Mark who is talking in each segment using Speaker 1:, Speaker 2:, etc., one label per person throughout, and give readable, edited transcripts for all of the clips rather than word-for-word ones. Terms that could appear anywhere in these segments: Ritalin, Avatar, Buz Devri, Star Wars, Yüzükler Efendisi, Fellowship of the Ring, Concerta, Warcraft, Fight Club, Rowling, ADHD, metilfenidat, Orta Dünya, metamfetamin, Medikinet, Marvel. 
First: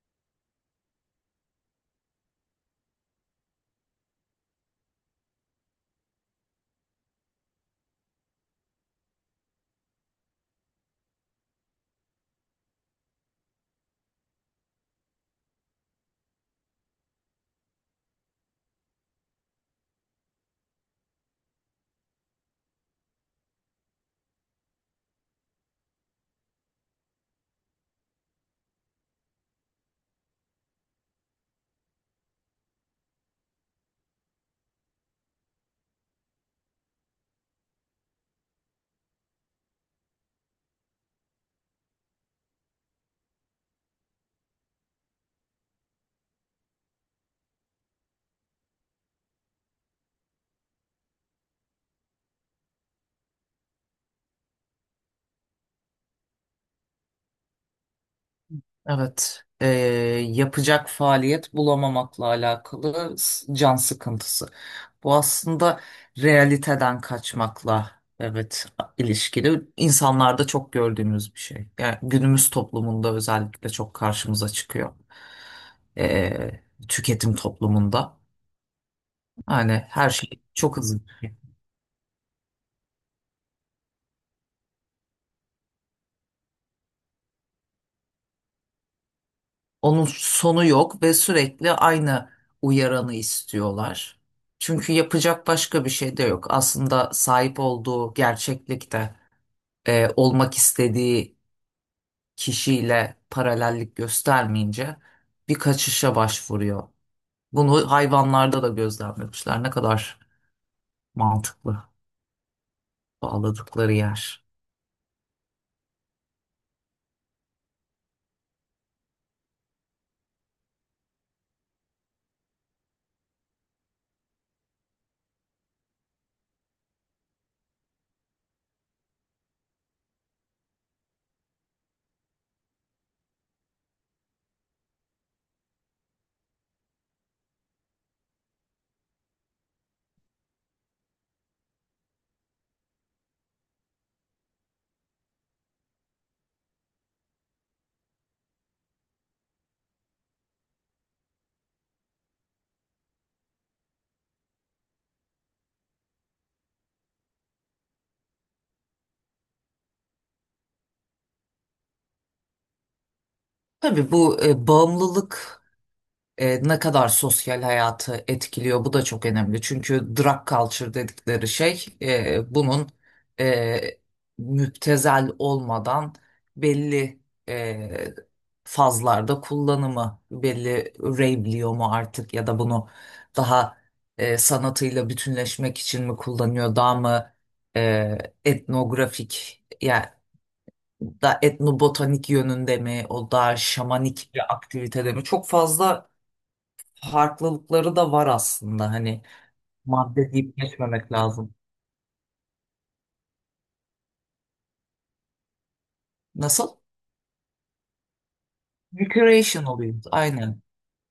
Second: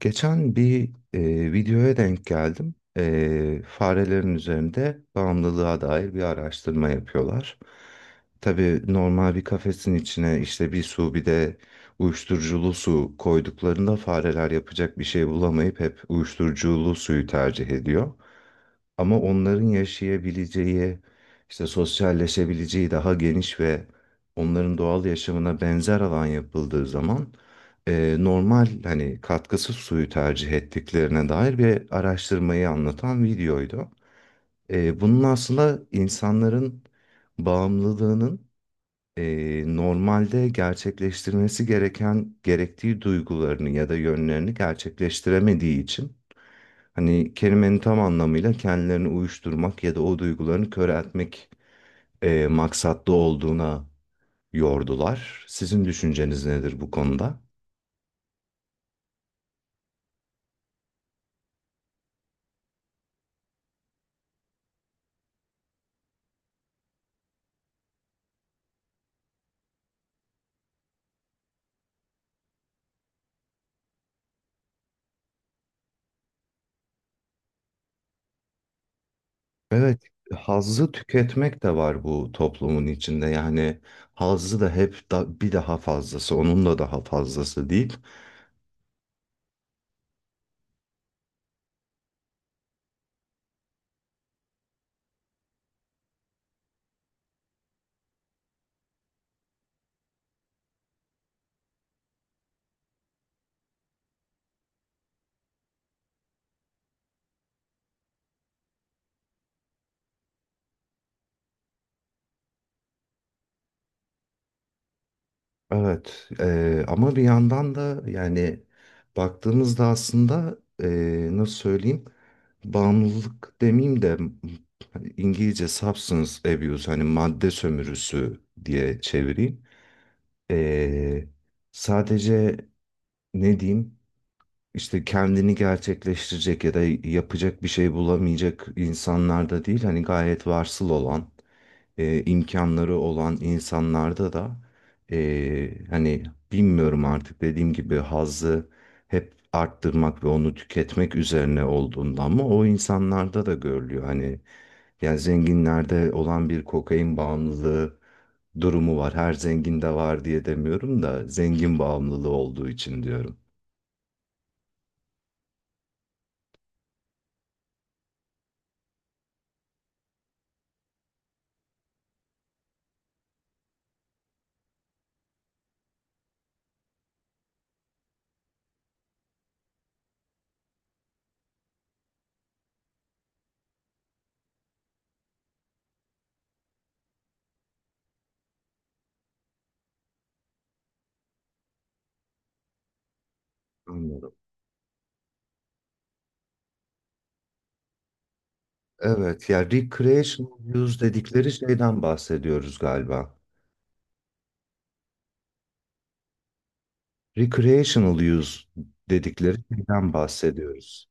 Speaker 1: Geçen bir videoya denk geldim. Farelerin üzerinde bağımlılığa dair bir araştırma yapıyorlar. Tabii normal bir kafesin içine işte bir su bir de uyuşturuculu su koyduklarında fareler yapacak bir şey bulamayıp hep uyuşturuculu suyu tercih ediyor. Ama onların yaşayabileceği, işte sosyalleşebileceği daha geniş ve onların doğal yaşamına benzer alan yapıldığı zaman normal hani katkısız suyu tercih ettiklerine dair bir araştırmayı anlatan videoydu. Bunun aslında insanların bağımlılığının normalde gerçekleştirmesi gereken gerektiği duygularını ya da yönlerini gerçekleştiremediği için hani kelimenin tam anlamıyla kendilerini uyuşturmak ya da o duygularını köreltmek maksatlı olduğuna yordular. Sizin düşünceniz nedir bu konuda?
Speaker 2: Evet, yapacak faaliyet bulamamakla alakalı can sıkıntısı. Bu aslında realiteden kaçmakla, evet, ilişkili. İnsanlarda çok gördüğümüz bir şey. Yani günümüz toplumunda özellikle çok karşımıza çıkıyor. Eee, Tüketim toplumunda. Yani
Speaker 1: Evet,
Speaker 2: her şey çok
Speaker 1: hazzı
Speaker 2: hızlı.
Speaker 1: tüketmek de var bu toplumun içinde. Yani hazzı da hep bir daha fazlası, onun da daha fazlası değil.
Speaker 2: Onun sonu yok ve sürekli aynı uyaranı istiyorlar. Çünkü yapacak başka bir şey de yok. Aslında sahip olduğu gerçeklikte olmak istediği kişiyle paralellik göstermeyince bir kaçışa başvuruyor. Bunu hayvanlarda da gözlemlemişler. Ne kadar mantıklı bağladıkları yer.
Speaker 1: Evet ama bir yandan da yani baktığımızda aslında nasıl söyleyeyim bağımlılık demeyeyim de hani İngilizce substance abuse hani madde sömürüsü diye çevireyim. Eee, Sadece ne diyeyim işte kendini gerçekleştirecek ya da yapacak bir şey bulamayacak insanlar da değil hani gayet varsıl olan imkanları olan insanlarda da hani bilmiyorum artık dediğim gibi hazzı hep arttırmak ve onu tüketmek üzerine olduğunda ama o insanlarda da görülüyor. Hani yani zenginlerde olan bir kokain bağımlılığı durumu var. Her zenginde var diye demiyorum da zengin bağımlılığı olduğu için diyorum.
Speaker 2: Tabii bu bağımlılık ne kadar sosyal hayatı etkiliyor, bu da çok önemli. Çünkü drug culture dedikleri şey, bunun e, müptezel olmadan belli e, fazlarda kullanımı, belli rave'liyor mu artık, ya da bunu daha sanatıyla bütünleşmek için mi kullanıyor, daha mı e, etnografik, yani da etnobotanik yönünde mi, o daha şamanik
Speaker 1: Anladım.
Speaker 2: bir aktivitede mi, çok fazla farklılıkları da var aslında. Hani
Speaker 1: Evet ya
Speaker 2: madde deyip
Speaker 1: recreational use
Speaker 2: geçmemek
Speaker 1: dedikleri
Speaker 2: lazım.
Speaker 1: şeyden bahsediyoruz galiba.
Speaker 2: Nasıl?
Speaker 1: Recreational use dedikleri
Speaker 2: Recreational use.
Speaker 1: şeyden
Speaker 2: Aynen.
Speaker 1: bahsediyoruz.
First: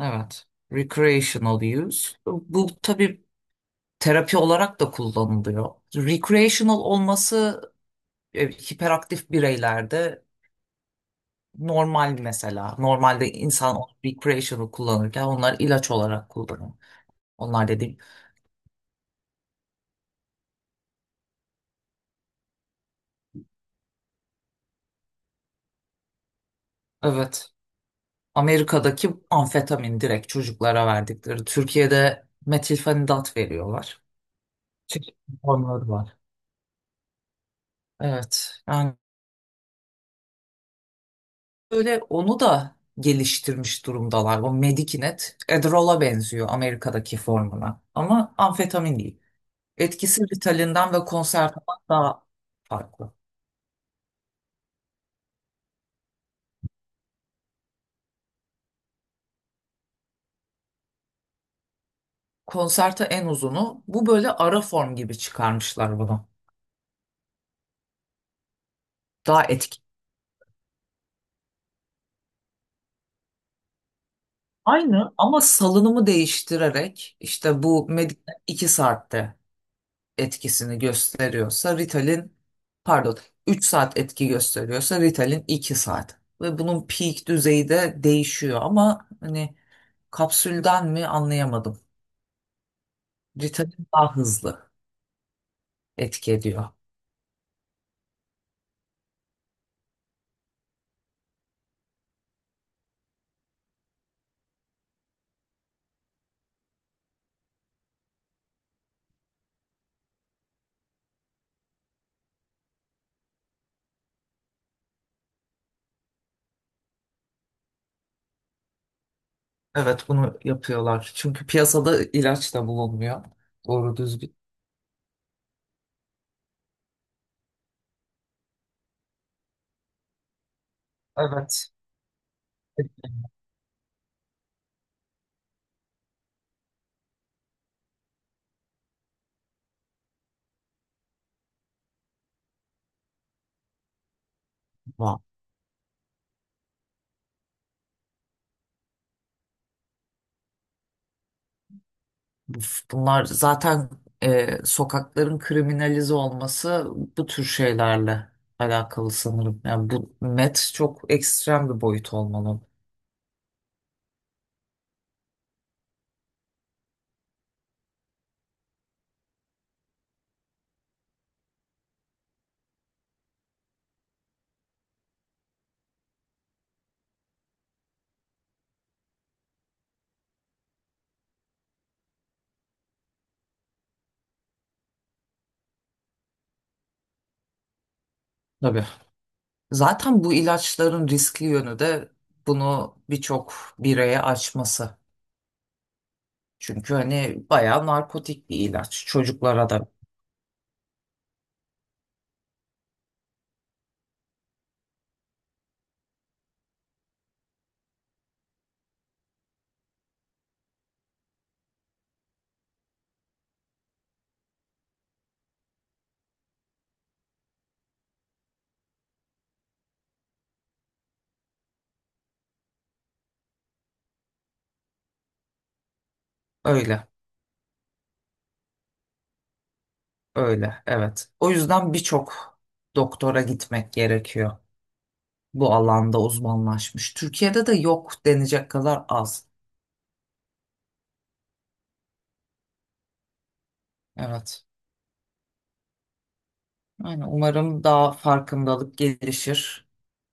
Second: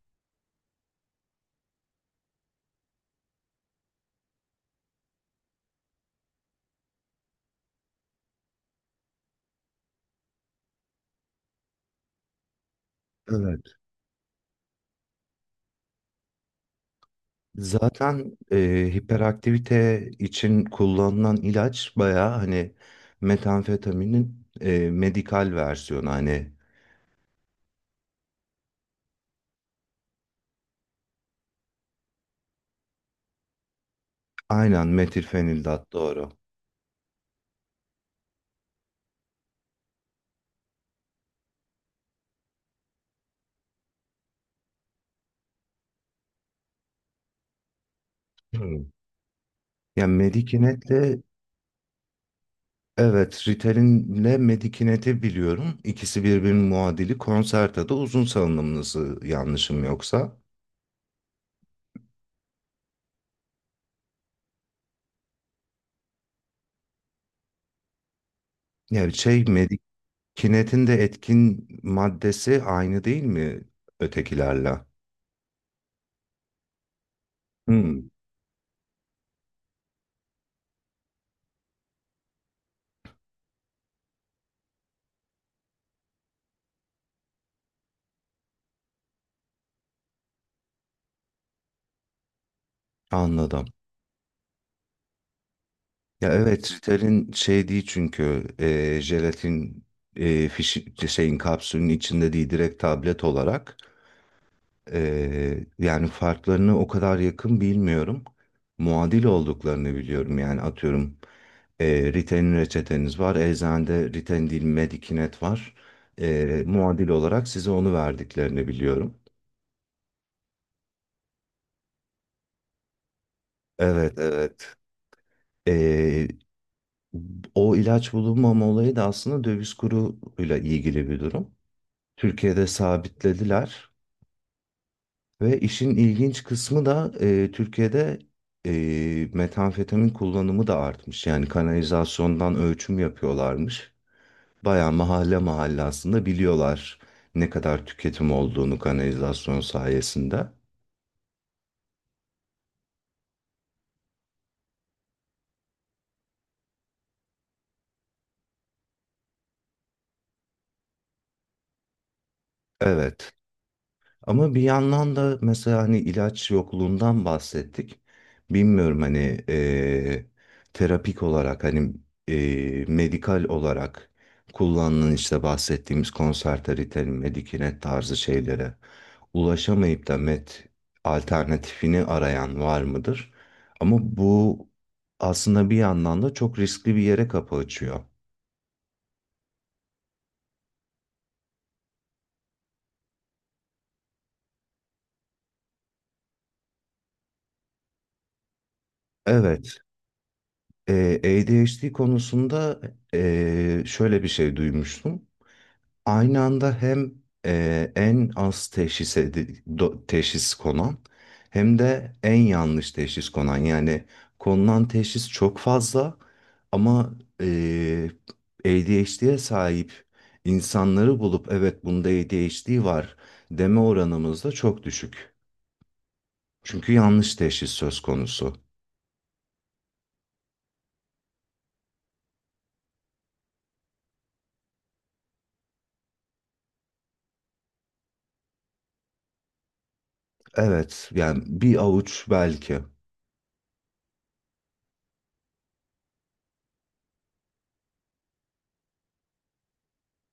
Speaker 2: Evet. Recreational use. Bu tabii terapi olarak da kullanılıyor. Recreational olması hiperaktif bireylerde normal mesela. Normalde
Speaker 1: Evet.
Speaker 2: insan recreational kullanırken onlar ilaç olarak kullanıyor. Onlar dediğim.
Speaker 1: Zaten hiperaktivite için kullanılan ilaç bayağı hani metamfetaminin medikal versiyonu hani
Speaker 2: Evet. Amerika'daki amfetamin direkt çocuklara verdikleri. Türkiye'de metilfenidat veriyorlar.
Speaker 1: aynen
Speaker 2: Çeşitli formları
Speaker 1: metilfenidat
Speaker 2: var.
Speaker 1: doğru.
Speaker 2: Evet. Yani böyle onu da geliştirmiş durumdalar. O Medikinet Adderall'a benziyor, Amerika'daki formuna. Ama
Speaker 1: Hmm.
Speaker 2: amfetamin değil.
Speaker 1: Yani
Speaker 2: Etkisi Ritalin'den ve
Speaker 1: Medikinet'le
Speaker 2: Concerta'dan daha farklı.
Speaker 1: evet, Ritalin'le Medikinet'i biliyorum. İkisi birbirinin muadili. Concerta'da uzun salınımlısı yanlışım yoksa.
Speaker 2: Concerta en uzunu. Bu böyle ara form gibi çıkarmışlar bunu.
Speaker 1: Yani şey
Speaker 2: Daha etkili.
Speaker 1: Medikinet'in de etkin maddesi aynı değil mi ötekilerle?
Speaker 2: Aynı, ama salınımı değiştirerek işte bu
Speaker 1: Hmm,
Speaker 2: Medikinet 2 saatte etkisini gösteriyorsa, Ritalin, pardon, 3 saat etki gösteriyorsa Ritalin 2 saat. Ve bunun peak düzeyi de değişiyor, ama hani kapsülden mi anlayamadım.
Speaker 1: anladım.
Speaker 2: Ritalin daha hızlı
Speaker 1: Ya
Speaker 2: etki ediyor.
Speaker 1: evet Ritalin şey değil çünkü jelatin şeyin kapsülün içinde değil direkt tablet olarak. Yani farklarını o kadar yakın bilmiyorum. Muadil olduklarını biliyorum. Yani atıyorum Riten'in reçeteniz var. Eczanede Riten değil Medikinet var. Muadil olarak size onu verdiklerini biliyorum.
Speaker 2: Evet, bunu yapıyorlar. Çünkü piyasada ilaç da bulunmuyor. Doğru
Speaker 1: Evet,
Speaker 2: düzgün.
Speaker 1: evet. Eee, O ilaç bulunmama olayı da aslında döviz kuruyla ilgili bir durum.
Speaker 2: Evet.
Speaker 1: Türkiye'de sabitlediler. Ve işin ilginç kısmı da Türkiye'de metamfetamin kullanımı da artmış. Yani kanalizasyondan ölçüm yapıyorlarmış. Bayağı
Speaker 2: Var.
Speaker 1: mahalle mahalle aslında biliyorlar ne kadar tüketim olduğunu kanalizasyon sayesinde.
Speaker 2: Bunlar zaten, sokakların kriminalize olması bu tür şeylerle alakalı sanırım. Yani bu met çok ekstrem bir boyut olmalı.
Speaker 1: Evet. Ama bir yandan da mesela hani ilaç yokluğundan bahsettik. Bilmiyorum hani eee, terapik olarak hani medikal olarak kullanılan işte bahsettiğimiz konser ritalin, Medikinet tarzı şeylere ulaşamayıp da met alternatifini arayan var mıdır? Ama bu aslında bir yandan da çok riskli bir yere kapı açıyor.
Speaker 2: Tabii. Zaten bu ilaçların riskli yönü de bunu birçok bireye açması. Çünkü hani bayağı narkotik bir ilaç. Çocuklara
Speaker 1: Evet,
Speaker 2: da
Speaker 1: eee ADHD konusunda şöyle bir şey duymuştum. Aynı anda hem en az teşhis konan hem de en yanlış teşhis konan. Yani konulan teşhis çok fazla ama e, ADHD'ye sahip insanları bulup evet bunda ADHD var deme oranımız da çok düşük. Çünkü
Speaker 2: öyle,
Speaker 1: yanlış teşhis söz konusu.
Speaker 2: öyle, evet. O yüzden birçok doktora gitmek gerekiyor. Bu alanda uzmanlaşmış. Türkiye'de de yok denecek kadar az.
Speaker 1: Evet yani bir avuç belki.
Speaker 2: Evet. Yani umarım daha farkındalık gelişir.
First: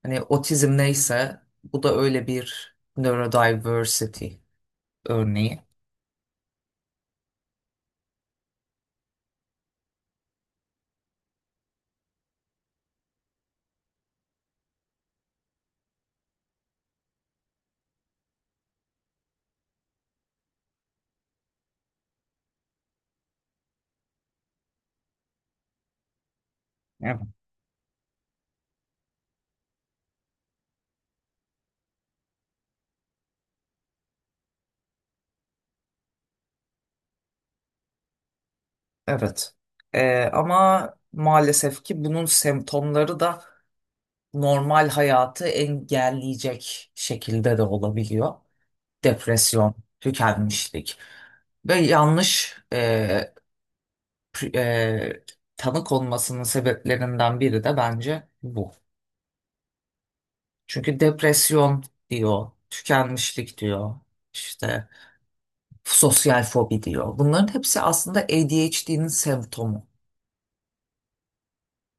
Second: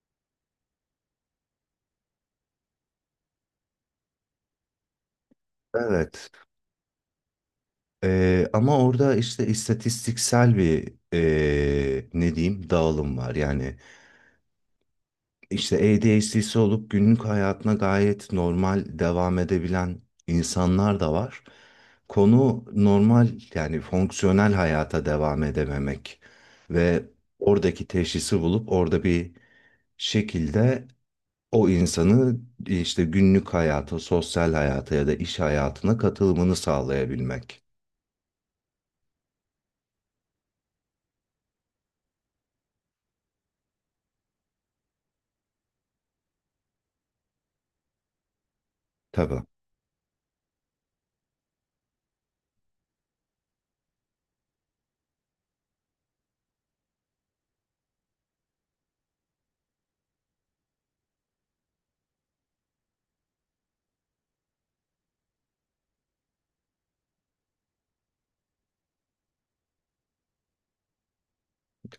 Speaker 2: Hani otizm neyse, bu da öyle bir neurodiversity örneği.
Speaker 1: Evet. Ama orada işte istatistiksel bir ne diyeyim dağılım var. Yani işte ADHD'si olup günlük hayatına gayet normal devam edebilen insanlar da var. Konu normal yani fonksiyonel hayata devam edememek ve
Speaker 2: Evet.
Speaker 1: oradaki teşhisi bulup orada bir şekilde o insanı işte günlük hayata, sosyal hayata ya da iş hayatına katılımını sağlayabilmek.
Speaker 2: Evet. Ama maalesef ki bunun semptomları da normal hayatı engelleyecek şekilde de olabiliyor.
Speaker 1: Tabii.
Speaker 2: Depresyon, tükenmişlik ve yanlış pri- e, tanı konmasının sebeplerinden biri de bence bu. Çünkü depresyon diyor, tükenmişlik diyor, işte sosyal fobi diyor. Bunların hepsi aslında ADHD'nin semptomu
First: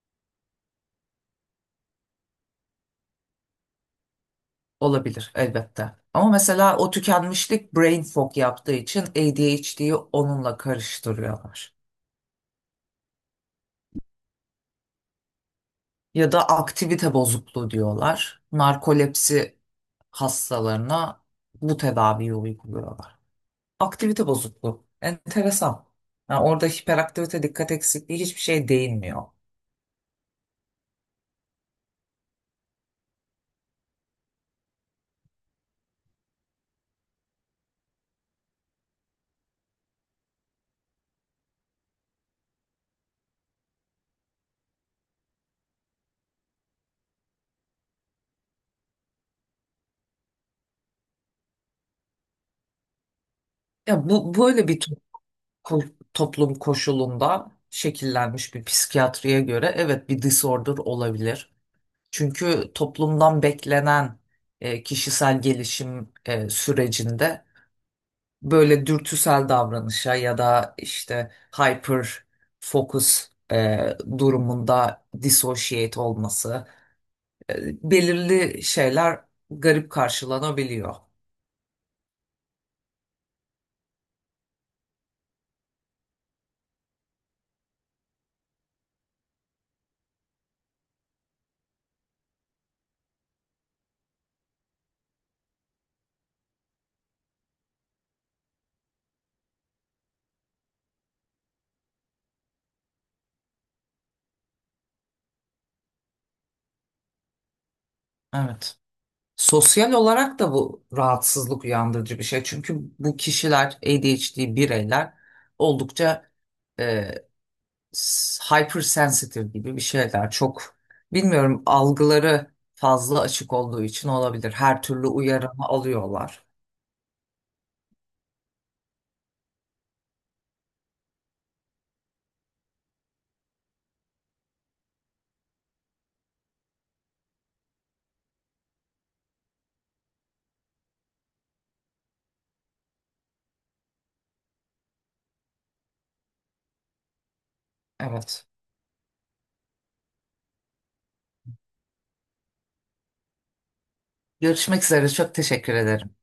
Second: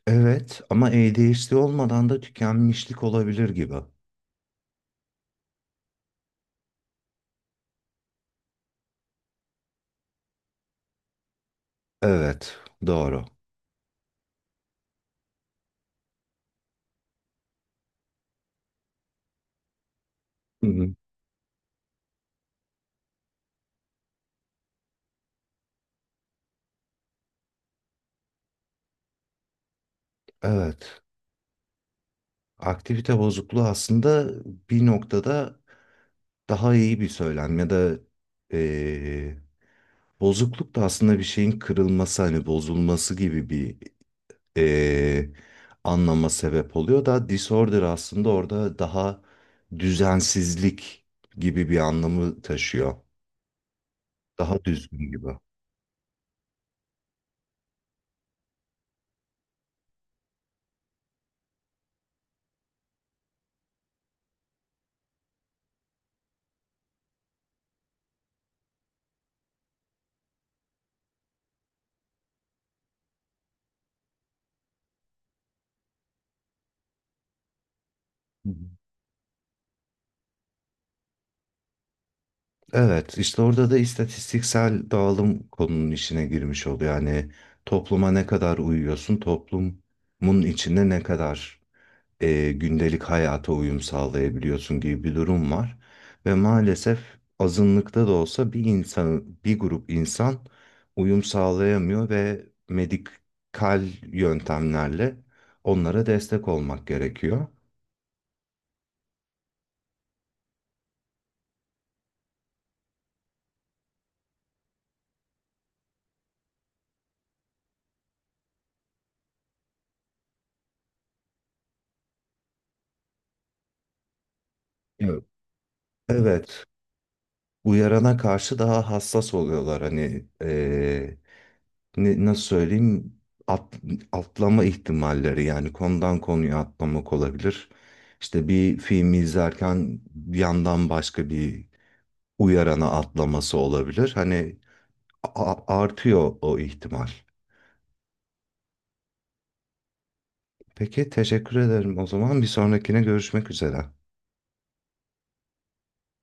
Speaker 1: Evet ama ADHD olmadan da tükenmişlik olabilir gibi.
Speaker 2: olabilir elbette. Ama mesela o tükenmişlik brain fog yaptığı için ADHD'yi onunla karıştırıyorlar.
Speaker 1: Evet, doğru.
Speaker 2: Ya da aktivite bozukluğu diyorlar. Narkolepsi
Speaker 1: Hı hı.
Speaker 2: hastalarına bu tedaviyi uyguluyorlar. Aktivite bozukluğu. Enteresan. Yani orada hiperaktivite, dikkat eksikliği, hiçbir şey değinmiyor.
Speaker 1: Evet. Aktivite bozukluğu aslında bir noktada daha iyi bir söylem ya da eee, bozukluk da aslında bir şeyin kırılması hani bozulması gibi bir eee, anlama sebep oluyor da disorder aslında orada daha düzensizlik gibi bir anlamı taşıyor.
Speaker 2: Ya bu
Speaker 1: Daha
Speaker 2: böyle bir to-
Speaker 1: düzgün gibi. Hı
Speaker 2: ko- Toplum koşulunda şekillenmiş bir psikiyatriye göre evet bir disorder olabilir. Çünkü toplumdan beklenen kişisel gelişim sürecinde böyle dürtüsel davranışa ya da işte hyper focus durumunda dissociate olması, e,
Speaker 1: hı.
Speaker 2: belirli şeyler garip karşılanabiliyor.
Speaker 1: Evet, işte orada da istatistiksel dağılım konunun içine girmiş oluyor. Yani topluma ne kadar uyuyorsun, toplumun içinde ne kadar gündelik hayata uyum sağlayabiliyorsun gibi bir durum var. Ve maalesef azınlıkta da olsa bir insan, bir grup insan uyum sağlayamıyor ve medikal yöntemlerle onlara destek olmak gerekiyor.
Speaker 2: Evet. Sosyal olarak da bu rahatsızlık uyandırıcı bir şey. Çünkü bu kişiler, ADHD bireyler, oldukça e, hypersensitive gibi bir şeyler. Çok bilmiyorum, algıları fazla açık olduğu için olabilir. Her türlü
Speaker 1: Evet.
Speaker 2: uyarımı alıyorlar.
Speaker 1: Evet, uyarana karşı daha hassas oluyorlar hani nasıl söyleyeyim at- atlama ihtimalleri yani konudan konuya atlamak olabilir. İşte bir filmi izlerken bir yandan başka bir uyarana atlaması olabilir. Hani artıyor o ihtimal.
Speaker 2: Evet.
Speaker 1: Peki teşekkür ederim o zaman. Bir sonrakine görüşmek üzere.
Speaker 2: Görüşmek üzere. Çok teşekkür ederim.